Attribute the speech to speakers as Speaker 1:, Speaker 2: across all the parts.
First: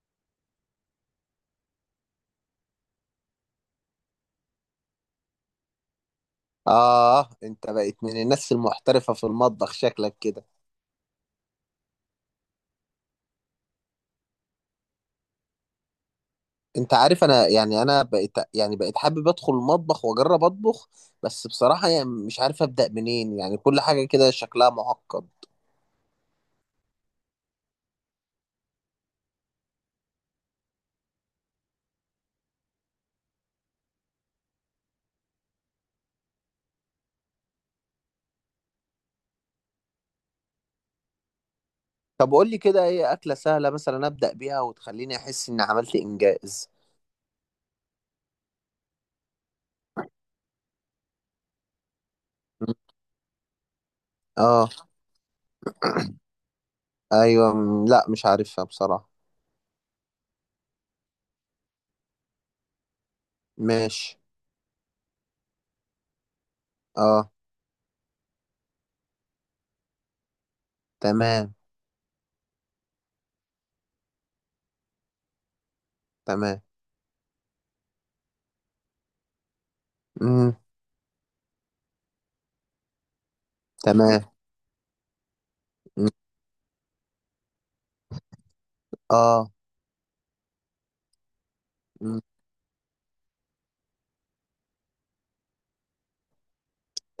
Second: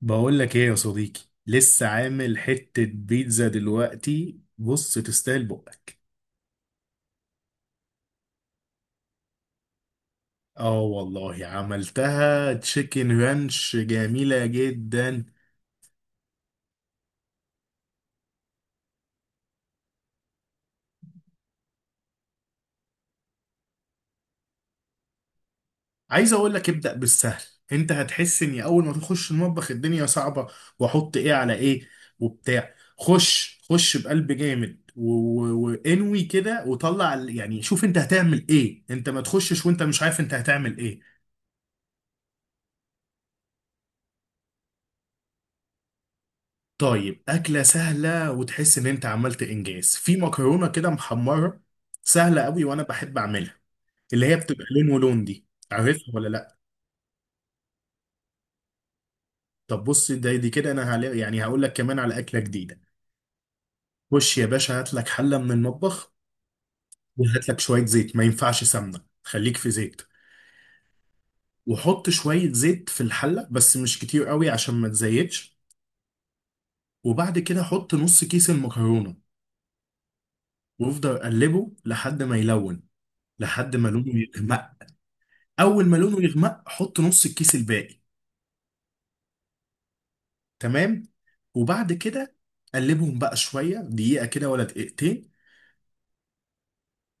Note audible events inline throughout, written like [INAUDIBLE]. Speaker 1: بقول لك ايه يا صديقي. لسه عامل حتة بيتزا دلوقتي، بص تستاهل بقك.
Speaker 2: آه، أنت بقيت من الناس المحترفة في المطبخ شكلك كده.
Speaker 1: اه والله عملتها تشيكن رانش جميلة جدا.
Speaker 2: أنت عارف أنا بقيت حابب أدخل المطبخ وأجرب أطبخ. بس بصراحة يعني مش عارف أبدأ منين، يعني كل حاجة كده شكلها معقد.
Speaker 1: عايز اقول لك ابدأ بالسهل. انت هتحس اني اول ما تخش المطبخ الدنيا صعبة، واحط ايه على ايه وبتاع. خش خش بقلب جامد وانوي كده وطلع يعني شوف انت هتعمل ايه، انت ما تخشش وانت مش عارف انت هتعمل ايه.
Speaker 2: طب قول لي كده إيه أكلة سهلة مثلا أبدأ بيها وتخليني أحس إني عملت إنجاز.
Speaker 1: طيب أكلة سهلة وتحس إن أنت عملت إنجاز، في مكرونة كده محمرة سهلة قوي وأنا بحب أعملها، اللي هي بتبقى
Speaker 2: آه.
Speaker 1: لون ولون دي. عارفها ولا لأ؟
Speaker 2: أيوة، لا مش عارفها بصراحة.
Speaker 1: طب بص، دي كده أنا يعني هقول لك كمان على أكلة جديدة.
Speaker 2: ماشي.
Speaker 1: خش يا باشا هات لك حلة من المطبخ،
Speaker 2: آه.
Speaker 1: وهات لك شوية زيت، ما ينفعش سمنة، خليك في زيت.
Speaker 2: تمام.
Speaker 1: وحط شوية زيت في الحلة بس مش كتير قوي عشان ما تزيتش.
Speaker 2: تمام.
Speaker 1: وبعد كده حط نص كيس المكرونة
Speaker 2: مم.
Speaker 1: وافضل قلبه لحد ما يلون، لحد ما لونه
Speaker 2: تمام.
Speaker 1: يغمق. اول ما
Speaker 2: مم.
Speaker 1: لونه يغمق حط نص الكيس الباقي.
Speaker 2: آه.
Speaker 1: تمام. وبعد
Speaker 2: مم.
Speaker 1: كده قلبهم بقى شويه دقيقه كده ولا دقيقتين.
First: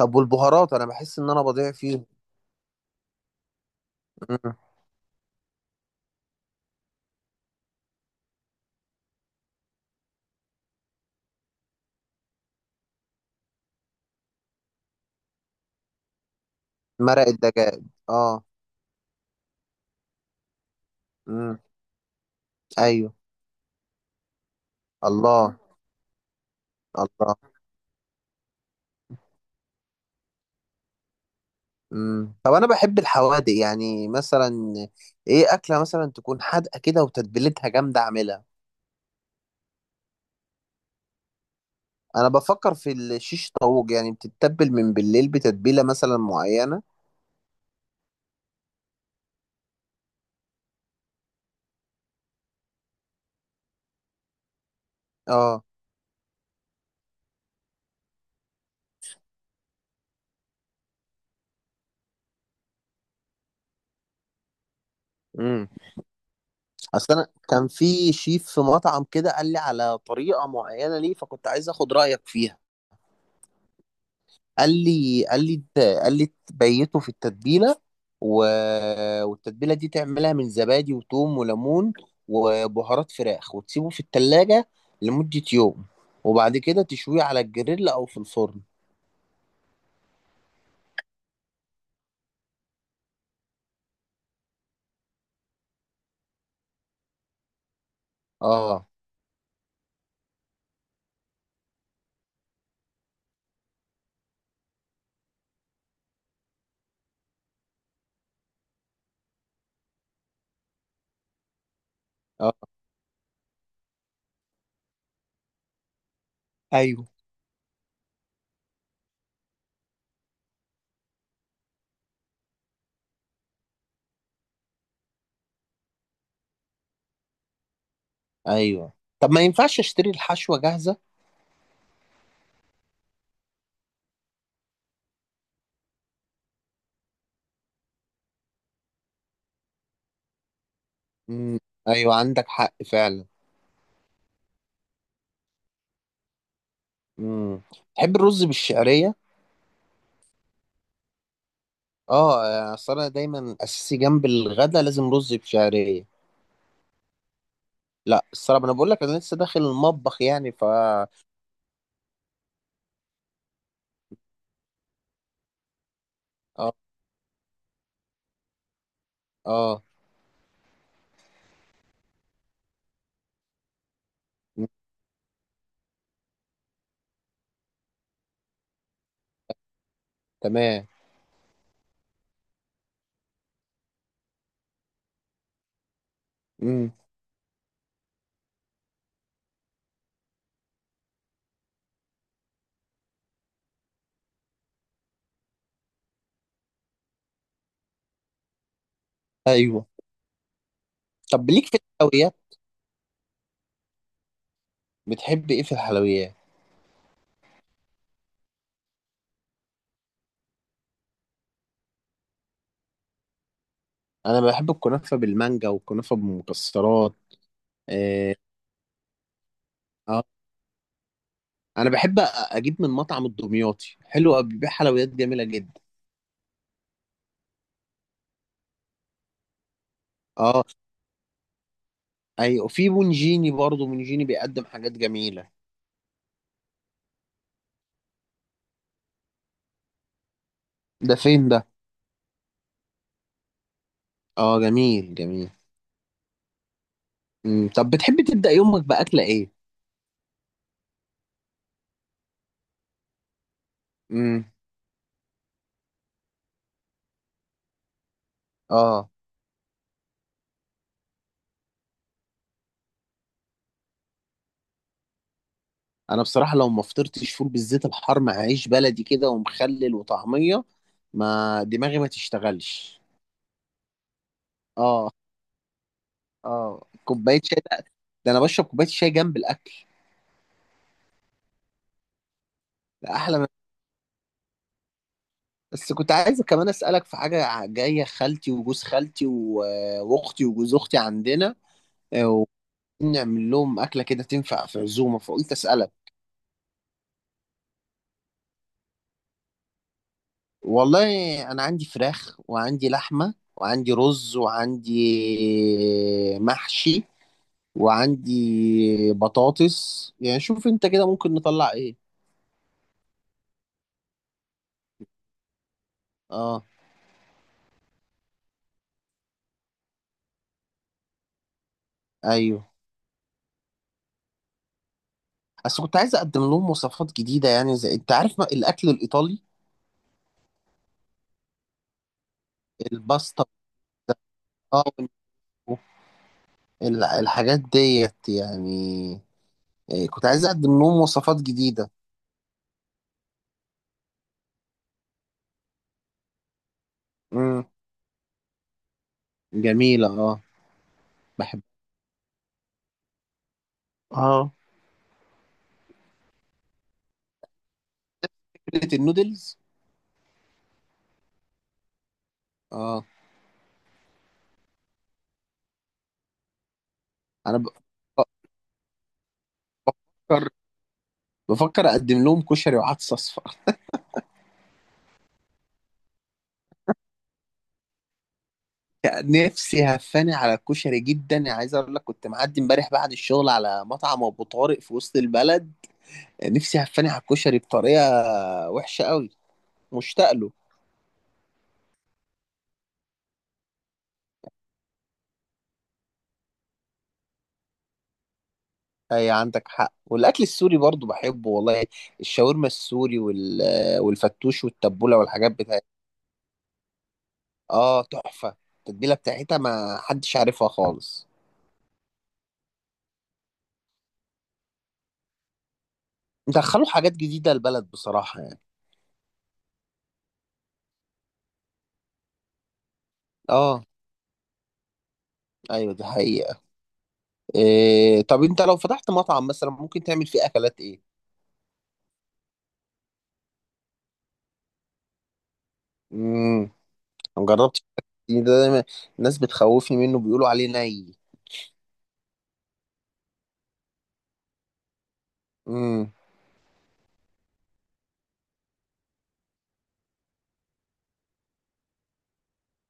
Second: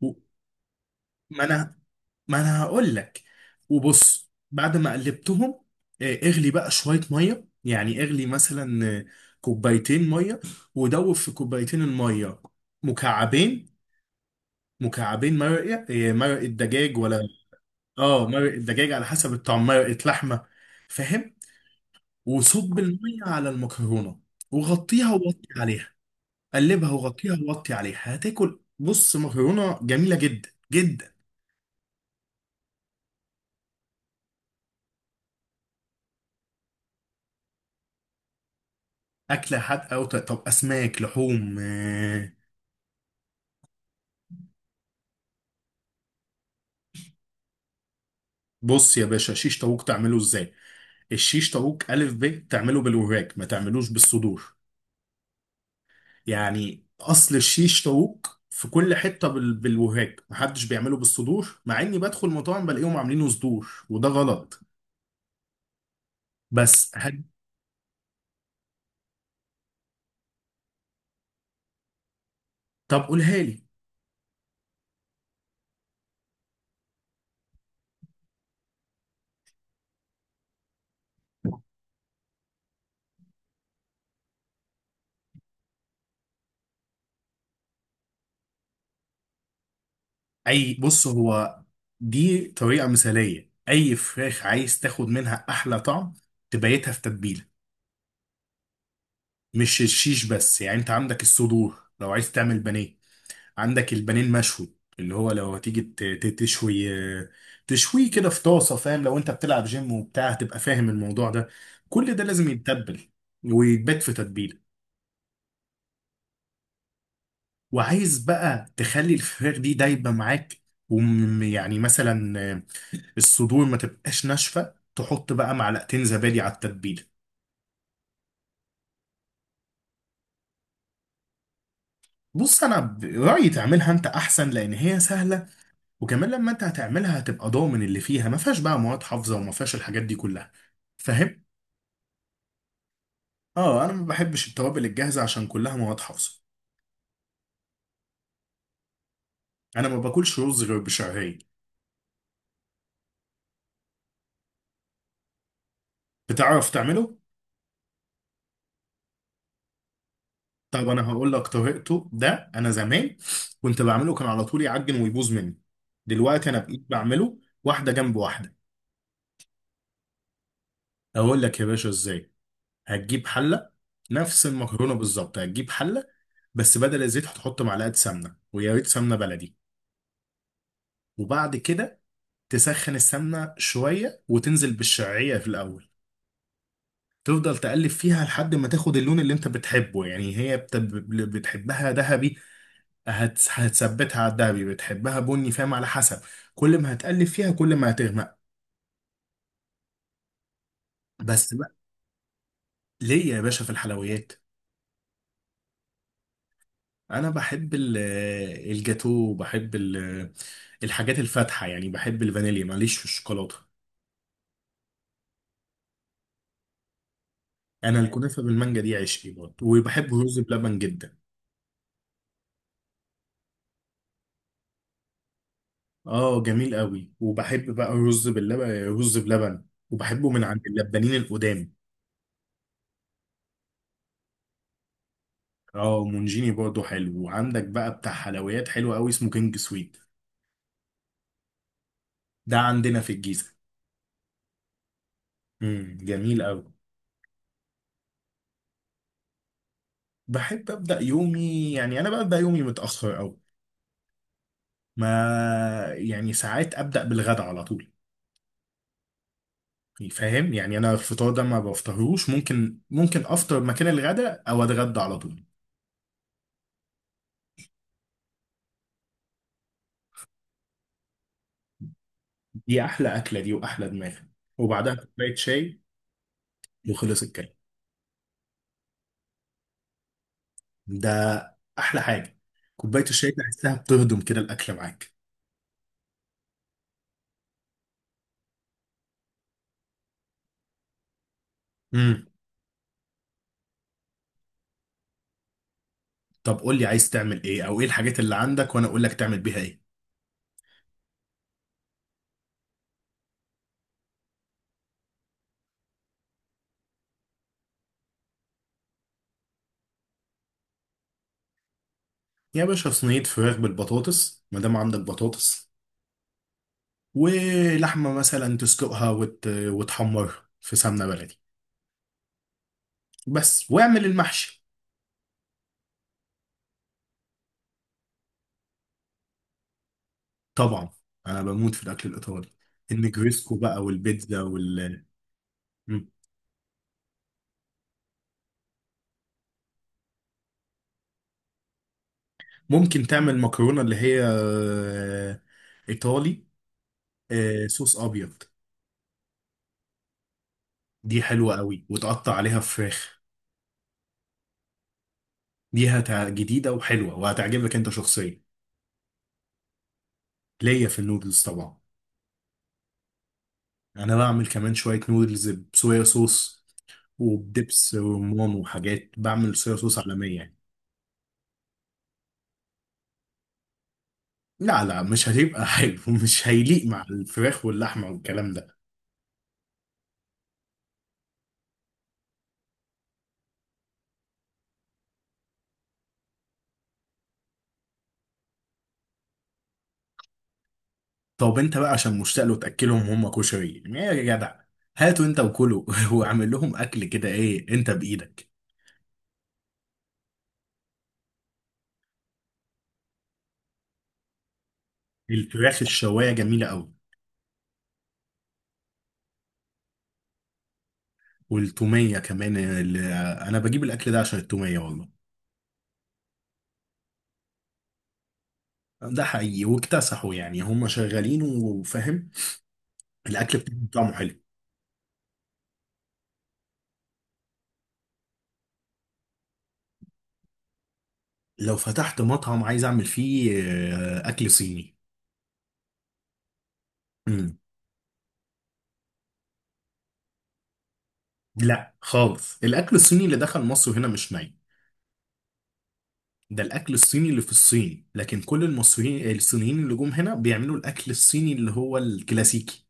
Speaker 1: و...
Speaker 2: والبهارات أنا بحس إن أنا
Speaker 1: ما
Speaker 2: بضيع
Speaker 1: انا
Speaker 2: فيهم.
Speaker 1: ما انا هقول لك. وبص بعد ما قلبتهم اغلي بقى شويه ميه، يعني اغلي مثلا كوبايتين ميه. ودوب في كوبايتين الميه مكعبين، مكعبين مرقه مرقه دجاج ولا،
Speaker 2: مرق الدجاج.
Speaker 1: اه
Speaker 2: اه.
Speaker 1: مرقه دجاج على حسب الطعم، مرقه لحمه، فاهم.
Speaker 2: امم.
Speaker 1: وصب
Speaker 2: ايوه.
Speaker 1: الميه على المكرونه وغطيها ووطي
Speaker 2: الله.
Speaker 1: عليها. قلبها وغطيها
Speaker 2: الله.
Speaker 1: ووطي عليها، هتاكل بص مكرونه جميله جدا جدا.
Speaker 2: امم. طب انا بحب الحوادق، يعني مثلا ايه اكله مثلا تكون حادقه كده وتتبيلتها جامده اعملها.
Speaker 1: اكله حادقه طب، اسماك، لحوم،
Speaker 2: انا
Speaker 1: آه.
Speaker 2: بفكر في الشيش طاووق، يعني بتتبل من بالليل بتتبيله مثلا معينه.
Speaker 1: بص يا باشا شيش طاووق تعمله ازاي. الشيش طاووق الف ب تعمله بالوراك، ما تعملوش بالصدور.
Speaker 2: اه.
Speaker 1: يعني اصل الشيش طاووق في كل حته بالوراك، محدش بيعمله بالصدور، مع اني بدخل مطاعم بلاقيهم عاملينه صدور وده غلط.
Speaker 2: امم.
Speaker 1: بس
Speaker 2: اصل
Speaker 1: هد...
Speaker 2: انا كان في شيف في مطعم كده قال لي على طريقه معينه، ليه فكنت عايز اخد رايك فيها.
Speaker 1: طب قولها لي.
Speaker 2: قال لي تبيته في التتبيله، و... والتتبيله دي تعملها من زبادي وثوم وليمون وبهارات فراخ، وتسيبه في التلاجة لمدة يوم، وبعد كده تشويه على الجريل او في الفرن.
Speaker 1: اي بص هو، دي طريقه مثاليه، اي فراخ عايز تاخد منها احلى طعم تبيتها في تتبيله.
Speaker 2: اه.
Speaker 1: مش الشيش بس، يعني انت عندك الصدور لو عايز تعمل بانيه، عندك البانيه المشوي اللي هو لو هتيجي تشوي، تشويه كده في طاسه فاهم، لو انت بتلعب جيم وبتاع هتبقى فاهم الموضوع ده. كل ده لازم
Speaker 2: اه.
Speaker 1: يتبل ويتبات في تتبيله.
Speaker 2: ايوه.
Speaker 1: وعايز بقى تخلي الفراخ دي دايبه معاك، ويعني مثلا الصدور ما تبقاش ناشفه، تحط بقى معلقتين زبادي على التتبيله.
Speaker 2: ايوه. طب ما ينفعش اشتري الحشوه جاهزه؟
Speaker 1: بص انا برايي تعملها انت احسن لان هي سهله، وكمان لما انت هتعملها هتبقى ضامن اللي فيها، ما فيهاش بقى مواد حافظه وما فيهاش الحاجات دي كلها، فاهم.
Speaker 2: امم. ايوه، عندك حق فعلا.
Speaker 1: اه انا ما بحبش التوابل الجاهزه عشان كلها مواد حافظه.
Speaker 2: امم. تحب الرز بالشعريه؟
Speaker 1: انا ما باكلش رز غير بشعريه.
Speaker 2: اه، اصل انا دايما اساسي جنب الغدا لازم رز بشعريه.
Speaker 1: بتعرف تعمله؟
Speaker 2: لا الصراحه انا بقول لك انا لسه داخل المطبخ، يعني ف
Speaker 1: طب
Speaker 2: اه.
Speaker 1: انا هقول لك طريقته. ده انا زمان كنت بعمله كان على طول يعجن ويبوظ مني، دلوقتي انا بقيت بعمله واحده جنب واحده.
Speaker 2: اه.
Speaker 1: اقول لك يا باشا ازاي. هتجيب حله، نفس
Speaker 2: مم،
Speaker 1: المكرونه بالظبط، هتجيب حله بس بدل الزيت هتحط معلقه سمنه، ويا ريت سمنه بلدي.
Speaker 2: تمام.
Speaker 1: وبعد كده تسخن السمنه شويه وتنزل بالشعريه في الاول.
Speaker 2: امم.
Speaker 1: تفضل تقلب فيها لحد ما تاخد اللون اللي انت بتحبه، يعني هي بتحبها ذهبي هتثبتها على الذهبي، بتحبها بني، فاهم على حسب. كل ما هتقلب فيها كل ما هتغمق.
Speaker 2: ايوه. طب
Speaker 1: بس
Speaker 2: ليك
Speaker 1: بقى.
Speaker 2: في الحلويات؟
Speaker 1: ليه يا باشا في الحلويات؟
Speaker 2: بتحب ايه في الحلويات؟
Speaker 1: انا بحب الجاتو، بحب الحاجات الفاتحه، يعني بحب الفانيليا، معليش في الشوكولاته.
Speaker 2: انا بحب الكنافه بالمانجا والكنافه بالمكسرات.
Speaker 1: انا
Speaker 2: اه.
Speaker 1: الكنافه بالمانجا دي عشقي برضه، وبحب
Speaker 2: آه.
Speaker 1: الرز بلبن جدا.
Speaker 2: انا بحب أ- اجيب من مطعم الدمياطي حلو أوي، بيبيع حلويات جميله جدا.
Speaker 1: اه جميل قوي، وبحب بقى الرز باللبن، رز بلبن، وبحبه من عند
Speaker 2: اه.
Speaker 1: اللبانين القدام.
Speaker 2: ايوه، وفي بونجيني برضه، بونجيني بيقدم حاجات جميله.
Speaker 1: اه مونجيني برضه حلو، وعندك بقى بتاع حلويات حلو قوي اسمه كينج سويت.
Speaker 2: ده فين ده؟
Speaker 1: ده عندنا في الجيزه.
Speaker 2: اه، جميل جميل.
Speaker 1: جميل قوي.
Speaker 2: امم. طب بتحب تبدا يومك باكله ايه؟
Speaker 1: بحب ابدا يومي، يعني انا ببدا يومي متاخر قوي،
Speaker 2: امم.
Speaker 1: ما يعني ساعات ابدا بالغدا على طول،
Speaker 2: اه.
Speaker 1: فاهم. يعني انا الفطار ده ما بفطرهوش، ممكن ممكن افطر مكان الغداء او اتغدى على طول.
Speaker 2: انا بصراحه لو ما فطرتش فول بالزيت الحار مع عيش بلدي كده ومخلل وطعميه، ما دماغي ما
Speaker 1: دي
Speaker 2: تشتغلش.
Speaker 1: احلى اكله دي، واحلى دماغ، وبعدها
Speaker 2: اه.
Speaker 1: كوبايه شاي
Speaker 2: اه،
Speaker 1: وخلص
Speaker 2: كوبايه
Speaker 1: الكلام.
Speaker 2: شاي. ده ده انا بشرب كوبايه شاي جنب الاكل.
Speaker 1: ده احلى حاجه، كوبايه
Speaker 2: ده
Speaker 1: الشاي
Speaker 2: احلى من...
Speaker 1: تحسها بتهضم كده الاكل معاك.
Speaker 2: بس كنت عايز كمان اسالك في حاجه. جايه خالتي وجوز خالتي واختي وجوز اختي عندنا.
Speaker 1: امم.
Speaker 2: آه، ونعمل لهم اكله كده تنفع في عزومه، فقلت اسالك.
Speaker 1: طب قول لي عايز تعمل ايه، او ايه الحاجات اللي عندك وانا اقول لك تعمل بيها ايه.
Speaker 2: والله انا عندي فراخ وعندي لحمه وعندي رز وعندي محشي وعندي بطاطس، يعني شوف انت كده ممكن نطلع ايه.
Speaker 1: يا باشا صينيه فراخ بالبطاطس ما دام عندك بطاطس،
Speaker 2: اه.
Speaker 1: ولحمه مثلا تسلقها وتحمرها في سمنه بلدي
Speaker 2: ايوه،
Speaker 1: بس، واعمل المحشي.
Speaker 2: بس كنت عايز اقدم لهم وصفات جديده، يعني زي انت عارف ما... الاكل الايطالي.
Speaker 1: طبعا انا بموت في الاكل الايطالي،
Speaker 2: الباستا.
Speaker 1: النجريسكو بقى والبيتزا
Speaker 2: اه.
Speaker 1: وال
Speaker 2: وال-
Speaker 1: مم.
Speaker 2: الحاجات ديت يعني. إيه، كنت عايز اقدم لهم وصفات جديده.
Speaker 1: ممكن تعمل مكرونه اللي هي ايطالي
Speaker 2: امم.
Speaker 1: صوص ابيض.
Speaker 2: جميله، اه.
Speaker 1: دي حلوه
Speaker 2: بحب.
Speaker 1: قوي، وتقطع عليها فراخ.
Speaker 2: اه.
Speaker 1: جديده وحلوه وهتعجبك انت شخصيا.
Speaker 2: فكره النودلز.
Speaker 1: ليا في النودلز طبعا،
Speaker 2: اه.
Speaker 1: انا بعمل كمان شويه نودلز بصويا صوص
Speaker 2: انا ب...
Speaker 1: وبدبس رمان وحاجات، بعمل صويا صوص عالميه
Speaker 2: بفكر.
Speaker 1: يعني.
Speaker 2: بفكر اقدم لهم كشري وعدس اصفر.
Speaker 1: لا لا مش هتبقى حلو [LAUGHS] مش هيليق مع الفراخ واللحمه والكلام ده.
Speaker 2: نفسي هفاني على الكشري جدا، يعني عايز اقول لك كنت معدي امبارح بعد الشغل على مطعم ابو طارق في وسط البلد. نفسي هفاني على الكشري بطريقه وحشه قوي، مشتاق له.
Speaker 1: طب انت بقى عشان مشتاق له تاكلهم هم كشري، يعني ايه يا جدع، هاتوا انت وكلوا [LAUGHS] واعمل لهم اكل كده ايه انت بايدك.
Speaker 2: اي عندك حق. والاكل السوري برضو بحبه والله، الشاورما السوري والفتوش والتبوله والحاجات بتاعتها.
Speaker 1: الفراخ الشوايه جميله قوي.
Speaker 2: اه تحفه، التتبيله بتاعتها ما حدش عارفها خالص.
Speaker 1: والتوميه كمان اللي، انا بجيب الاكل ده عشان التوميه والله.
Speaker 2: دخلوا حاجات جديده البلد بصراحه يعني.
Speaker 1: ده حقيقي واكتسحوا، يعني هم شغالين وفاهم، الاكل
Speaker 2: اه.
Speaker 1: بتاعهم طعمه حلو.
Speaker 2: ايوه، دي حقيقه. إيه... طب انت لو فتحت مطعم مثلا، ممكن تعمل فيه اكلات ايه؟
Speaker 1: لو فتحت مطعم عايز اعمل فيه اكل صيني.
Speaker 2: امم. ما
Speaker 1: امم.
Speaker 2: جربتش، ده دايما الناس بتخوفني منه، بيقولوا عليه ني.
Speaker 1: لا خالص الاكل الصيني اللي دخل مصر هنا مش ني،
Speaker 2: امم.
Speaker 1: ده الاكل الصيني اللي في الصين، لكن كل المصريين الصينيين اللي جم هنا بيعملوا الاكل الصيني اللي هو الكلاسيكي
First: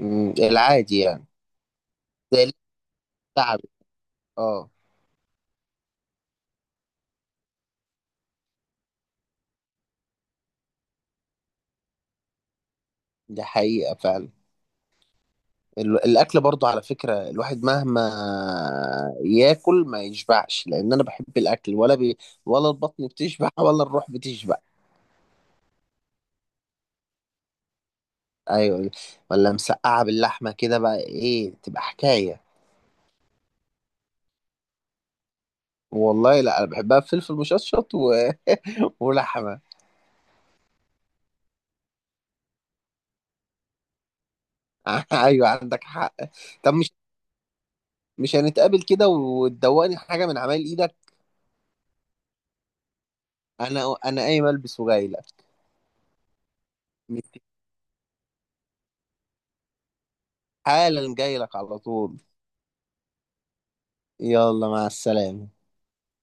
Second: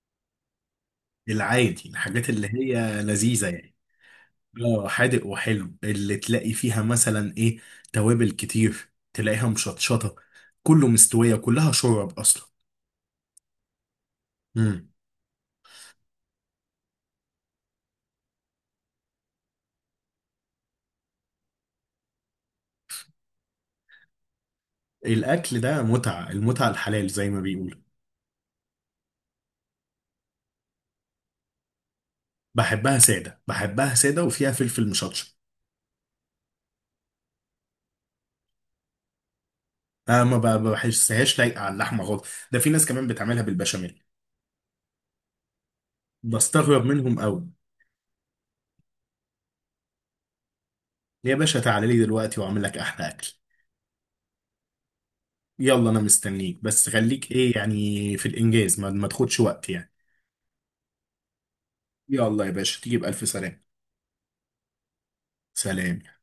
Speaker 2: أمم، العادي يعني.
Speaker 1: العادي، الحاجات
Speaker 2: زي
Speaker 1: اللي
Speaker 2: اللي
Speaker 1: هي لذيذة
Speaker 2: تعب.
Speaker 1: يعني.
Speaker 2: اه.
Speaker 1: اه حادق وحلو، اللي تلاقي فيها مثلا ايه، توابل كتير، تلاقيها مشطشطة، كله مستوية، كلها شورب اصلا.
Speaker 2: ده حقيقة فعلا.
Speaker 1: امم.
Speaker 2: ال- الاكل برضو على فكرة، الواحد مهما ياكل ما يشبعش لان انا بحب الاكل ولا بي، ولا البطن بتشبع [LAUGHS] ولا الروح بتشبع.
Speaker 1: الاكل ده متعة، المتعة الحلال زي ما بيقولوا.
Speaker 2: ايوه. ولا مسقعة باللحمة كده بقى، ايه تبقى حكاية.
Speaker 1: بحبها سادة، بحبها سادة وفيها فلفل مشطشط.
Speaker 2: والله لا انا بحبها بفلفل مشطشط و... [LAUGHS] ولحمة.
Speaker 1: انا ما ب- بحسهاش لايقة على اللحمة خالص، ده في ناس كمان بتعملها بالبشاميل،
Speaker 2: [LAUGHS] ايوه، عندك حق. طب
Speaker 1: بستغرب
Speaker 2: مش
Speaker 1: منهم قوي.
Speaker 2: مش هنتقابل كده وتدوقني حاجة من عمايل ايدك؟
Speaker 1: يا باشا تعالى لي دلوقتي واعمل لك احلى اكل.
Speaker 2: انا قايم البس وجاي لك.
Speaker 1: يلا انا مستنيك، بس خليك ايه يعني في الانجاز، ما تاخدش وقت يعني.
Speaker 2: حالا جاي لك على طول.
Speaker 1: يلا يا باشا تيجي بألف سلامة.
Speaker 2: يلا، مع السلامة.
Speaker 1: سلام.